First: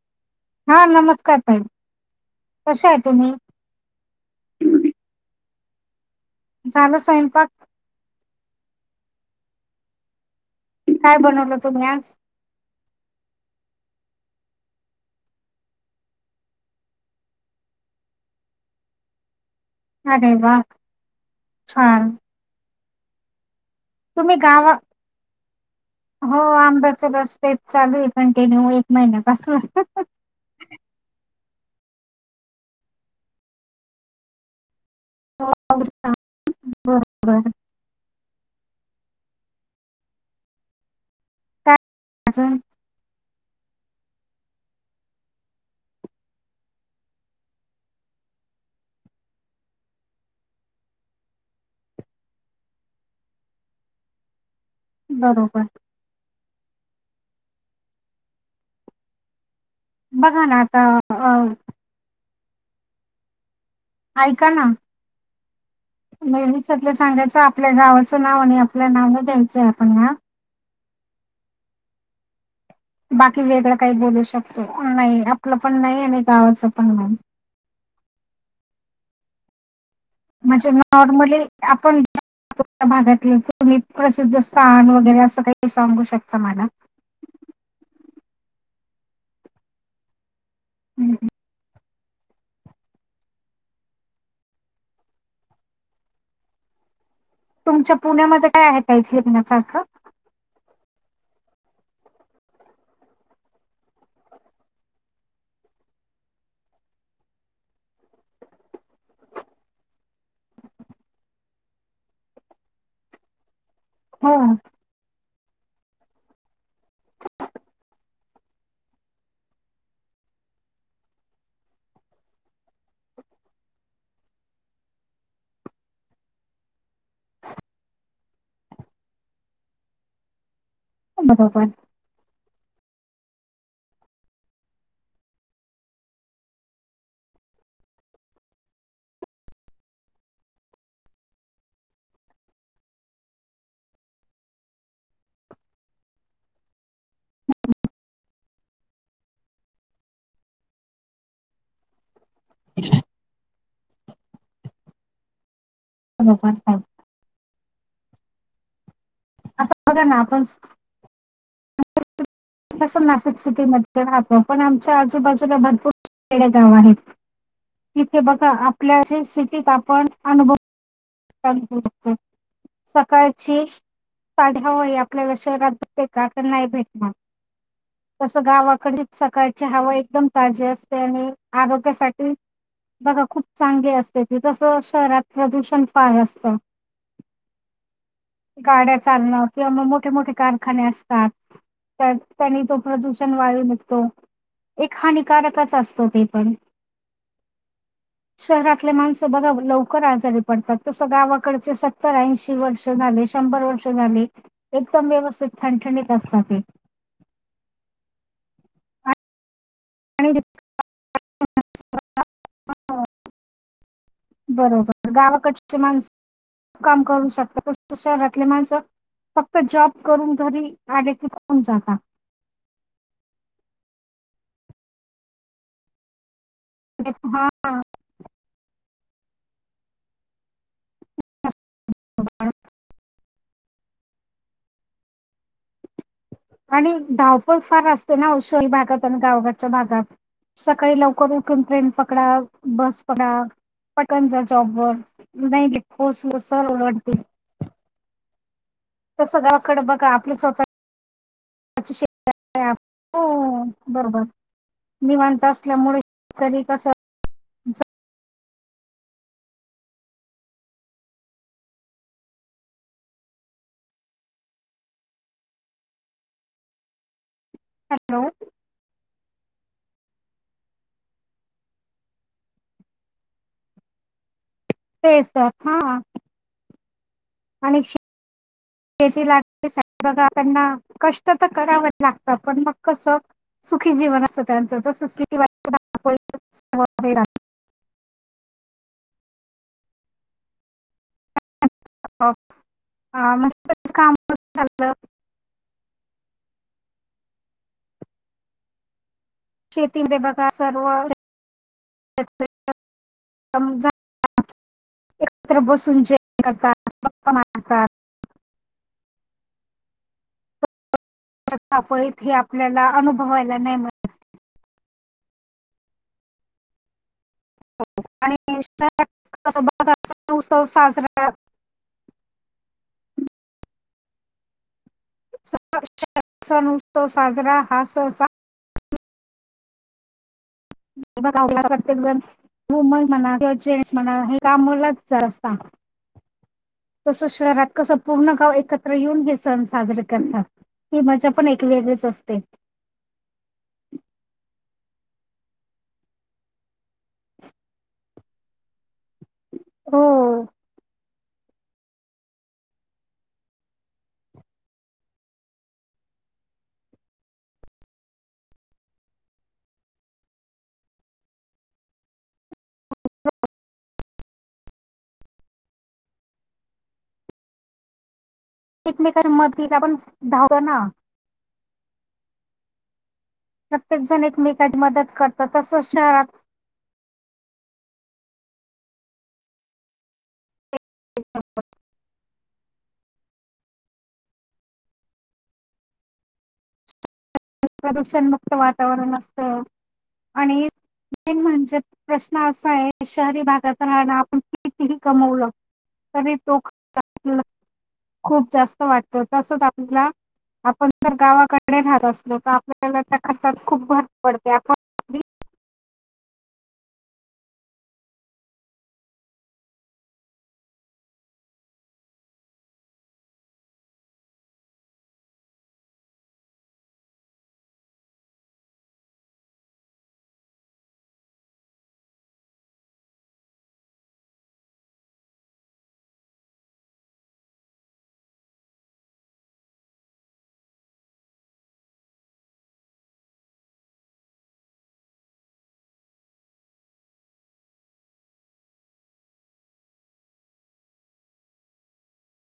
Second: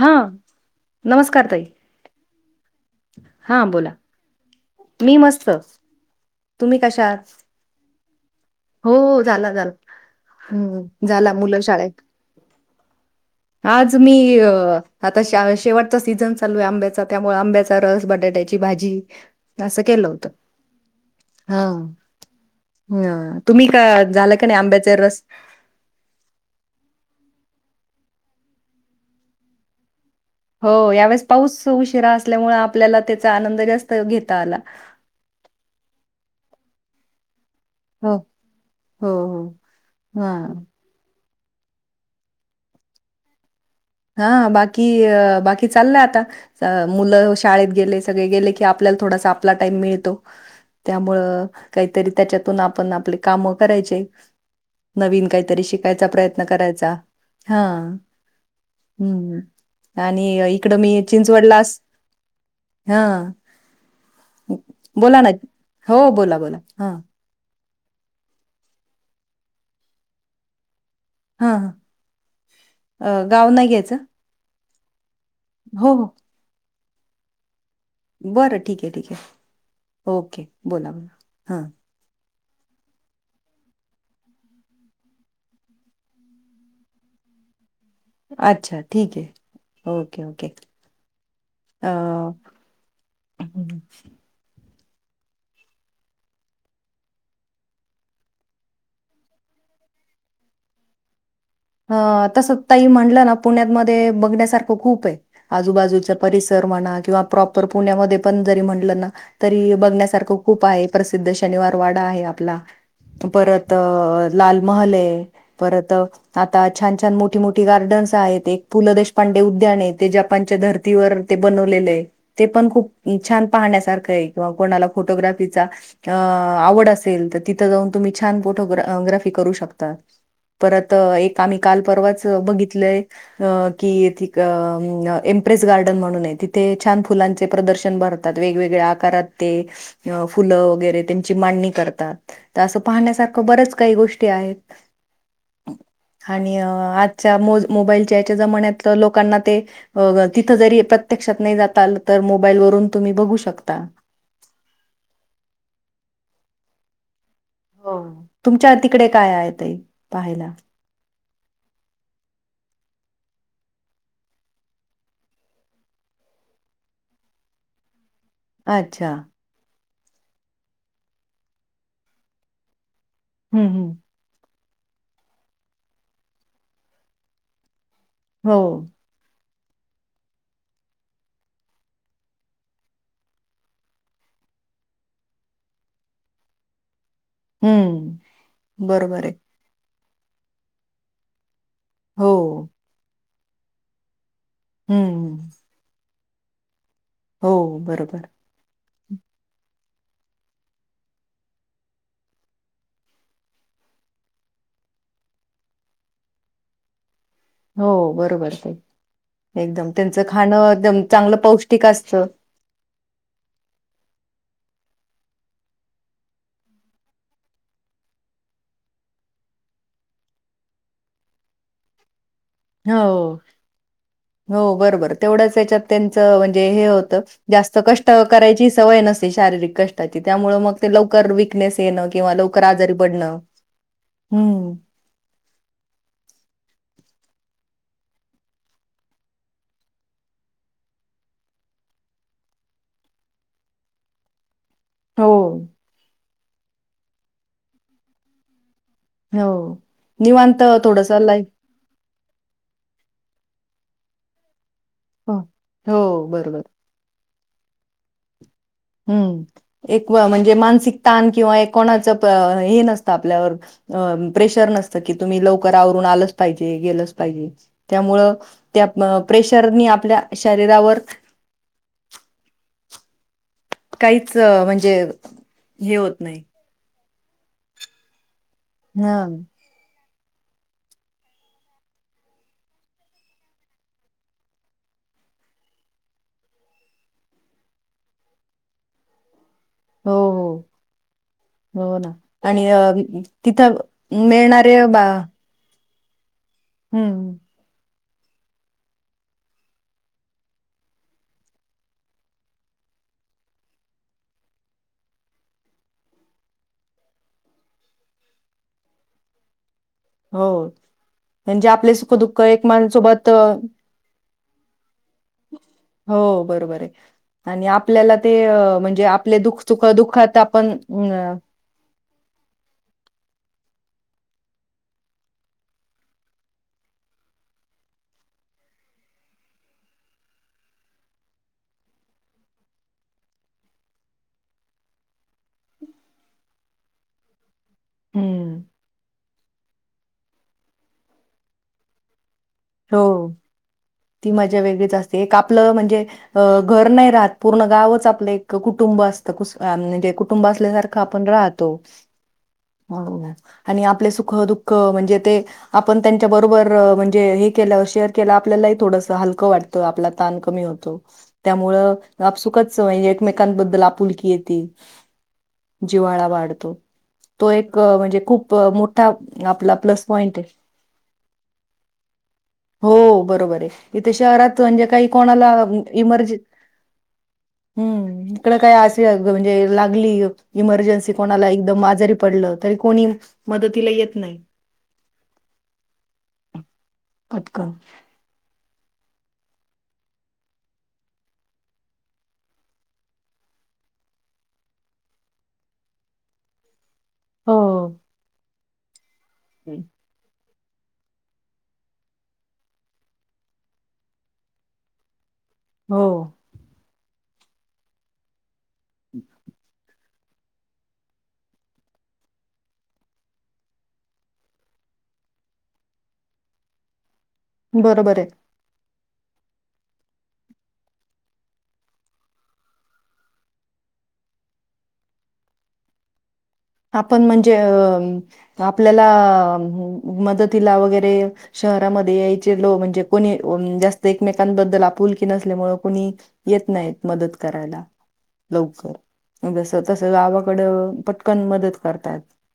हा हा नमस्कार ताई कशा आहे तुम्ही? हा बोला मी मस्त तुम्ही झालं कशा आहात स्वयंपाक हो झाला झाला हम् काय झाला बनवलं मुलं तुम्ही शाळेत आज? आज मी आता शेवटचा सीझन चालू आहे आंब्याचा त्यामुळे आंब्याचा रस बटाट्या भाजी अस केलं होत अरे वाह! हा छान. ह तुम्ही का झालं तुम्ही का नाही गावा आंब्याचे रस हो आंब्याचा रस तेच चालू आहे कंटिन्यू एक महिन्यापासून हो यावेेळेस पाऊस उशिरा असल्यामुळे आपल्याला त्याचा आनंद जास्त घेता आला हो न बरोबर हो हो हो हा अचछ हा बाकी बाकी चाललंय आता मुलं शाळेत गेले सगळे गेले की आपल आपल्याला थोडा आपला टाईम मिळतो. त्यामुळं काहीतरी त्याच्यातून आपण आपले काम करायचे. नवीन बरोबर. काहीतरी शिकायचा प्रयत्न करायचा हा. हम्म आणि बघा ना इकडं आता मी अ, चिंचवडलाच असते हा. ऐका ना. हो, बोला, बोला. लेडी हां, आपल्या सांगायच. आपल्या गावाचं नाव आणि आपल्या नाव द्यायचंय आपण ह. हा ह. बाकी वेगळं काही बोलू शकतो. नाही आपलं पण हो, नाही हो. आणि गावाच पण नाही. बरं ठीक आहे ठीक आहे. ओके. म्हणजे बोला, बोला. नॉर्मली हां, आपण भागातील तुम्ही प्रसिद्ध स्थान वगैरे असं काही सांगू शकता मला [inaudible] अच्छा ठीक आहे ओके ओके. हम्म. ह. तुमच्या पुण्यामध्ये काय आहे इथ फिरण्यासारखं. ह तसं तई म्हणलं ना पुण्यातमध्ये बघण्यासारखं खूप आहे आजूबाजूचा परिसर ना किंवा प्रॉपर पुण्यामध्ये पण जरी म्हणलं ना तरी बघण्यासारखं खूप आहे. प्रसिद्ध श शनिवार वाडा आहे आपला परत. आ हो, लालमहल आहे परत आता छान छान मोठी मोठी गार्डन्स आहेत. पु ल देशपांडे उद्यान आहे ते जपानच्या धरतीवर ते बनवलेले आहे ते पण खूप छान. पाहण्यासारखा आहे तर कोणाला फोटोग्राफीचा आवड असेल तर तिथे जाऊन तुम्ही छान. फोटो ग्राफ ग्राफिक करू शकता. परत एक आम्ही बरोबर, काल परवाच बघि लय की? इम्प्रेस गार्डन म्हणूनये तिथे छान फुलांचे प्रद प्रदर्शन भरतात वेगवेगळ्या आकारात ते फुल वैगेरे त्यांची मांडणी करतात. त्याच अस पाहण्यासारखं बऱ्याच काही गोष्टी आहेत? [inaudible] आणि आजच्या मो.. मोबाईलच्या याच्या जमान्यात त लोकांना ते तिथं जरी प्रत्येक जाता आलं तर? मोबाईल वून तुम्ही बघू शकता. [unintelligible] हो. तुमच्या तिकडे काय आहे? ते आता बघा ना आपण पाहायला? नाशिक सिटी मध्ये राहतो. पण आमच्या आजूबाजूला भरपूर खेडे गाव आहेत. इथे बघा? अच्छा. आपल्या सिटीत आपण अनुभव सकाळची हं, हं. साडे होय. आपल्याला शहरात नाही भेटणार. तस हो. गावाकडेच सकाळ सकाळ ची हवा एकदम ताजी असते आणि आरोग्यासाठी बघा खूप चांगली असते. तसं शहरात प्रदूषण फार असत. हं. गाड्या बरोबर आहे. चालण किंवा मग मोठे मोठे कारखाने असतात. तर हो. त्यांनी तो प्रदूषण वायू निघतो. एक हं. हानिकारकच असतो. ते पण? हो. बरोबर. शहरातले माणसं बघा लवकर आजारी पडतात? तस गावाकडचे सत्तर ऐंशी वर्ष झाले, शंभर वर्ष झाले. एकदम व्यवस्थित ठण ठणीत असता ते. हो बरोबर. एकदम त्यांचं आणि खाण एकदम चांगलं पौष्टिक असतं. हो बरोबर गावाकडची माणस काम करू शकता. तस शहरातली माणस फक्त जॉब करून घरी आले की.. कोण जागा? हो.. हो.. बरोबर तेवढंच याच्यात त्यांच ते हे होत. जास्त हा कष्ट करायची सवय नसते. शारीरिक कष्टाची त्यामुळ लवकर विकनेस येणं किंवा लवकर आजारी पडण? ह्म्म.. आणि धावपळ फार असते ना? उशल भागात आणि गावाकडच्या भागात. सकाळी लवकर उठून ट्रेन पकडा बस पकडा पटन जा स्टॉप वर हो. नाही खोस सर ओरडतील. तस हो. गावाकडे बघा आपली निवांत थोडंसं लाईफ स्वतःची शेती हो.. बरोबर. हो, निवांत असल्यामुळे हो बरोबर. तरी कस? हम्म एक म्हणजे मानसिक ताण किंवा एक कोणाचं हे नसतं आपल्यावर. अ.. प्रेशर नसतं की.. तुम्ही लवकर आवरून आलंच पाहिजे. गेलंच पाहिजे. हॅलो त्यामुळं त्या प्रेशरनी आपल्या शरीरावर काहीच म्हणजे तेच तर हा हे होत नाही. आणि शेती हां. लागते सग बघा त्यांना कष्ट त करावंच लागतं. पण मग कस सुखी जीवन असतं त्यांच. [unintelligible] हो.. हो. हो.. ना आणि अ तिथं मस्तच काम मिळणारे झालं. बा ह्म्म.. शेतीन ते बगा सर्व समझ एकत्र बसून जेवण करतात गप्पा मारतात हो म्हणजे आपले धावपळीत हे सुखदुःख आपल्याला एकमेकाशी सोबत अनुभवायला नाही मिळत हो बरोबर आहे आणि आपल्याला ते आणि म्हणजे शहरात आपले कसं दुखुख दुःखात आपण अ हा सण उत्सव साजरा हा सहसा प्रत्येक जण वुमन्स म्हणा किंवा जेंट्स म्हणा हे कामलाच असत तसच शहरात कसं पूर्ण गाव हं. एकत्र येऊन हे सण साजरे करणार हे मजा पण एक वेगळेच असते हो ती मजा वेगळीच असते एक आपलं म्हणजे घर नाही राहत पूर्ण गावच आपलं एक कुटुंब असत म्हणजे हो. कुटुंब असल्यासारखं आपण राहतो आणि आपले सुख दुःख म्हणजे ते आपण त्यांच्या बरोबर म्हणजे हे शेअर केलं की आपलं पण ताण जारा कमी होते म्हणजे एकमेकांबद्दल आपुलकी येत जिवाळा वाढतो तो एक म्हणजे खूप मोठा एकमेकाच्या आपला मदतीला आपण प्लस पॉईंट आहे धावतो ना हो बरोबर आहे प्रत्येक इथे जण शहरात एकमेकाची म्हणजे काही मदत करतात कोणाला तसं शहरात एमर्जनसी हम्म इकड काय अे म्हणजे लागली इमर्जन्सी कोणाला एकदम आजरी पडलं तरी कोणी मदतीला येत नाही पटकन प्रदूषण मुक्त वातावरण असत आणि मेन म्हणजे प्रश्न असा आहे शहरी भागात राहण आपण कितीही कमवलं तरी तो हो खूप जास्त वाटतो तसच आपला आपण जर गावाकडे राहत असलो तर आपल्याला त्या खर्चात खूप भर पडते आपण हो बरोबर आहे आपण म्हणजे आपल्याला मदतीने वैगरे शहर मध्ये यायचे लो म्हणजे को जास्त एकमेकांबद्ल आपुलकी नसल्यामुळे कोणी कोण नहीं मदत करायला गावाकडे मदत करतात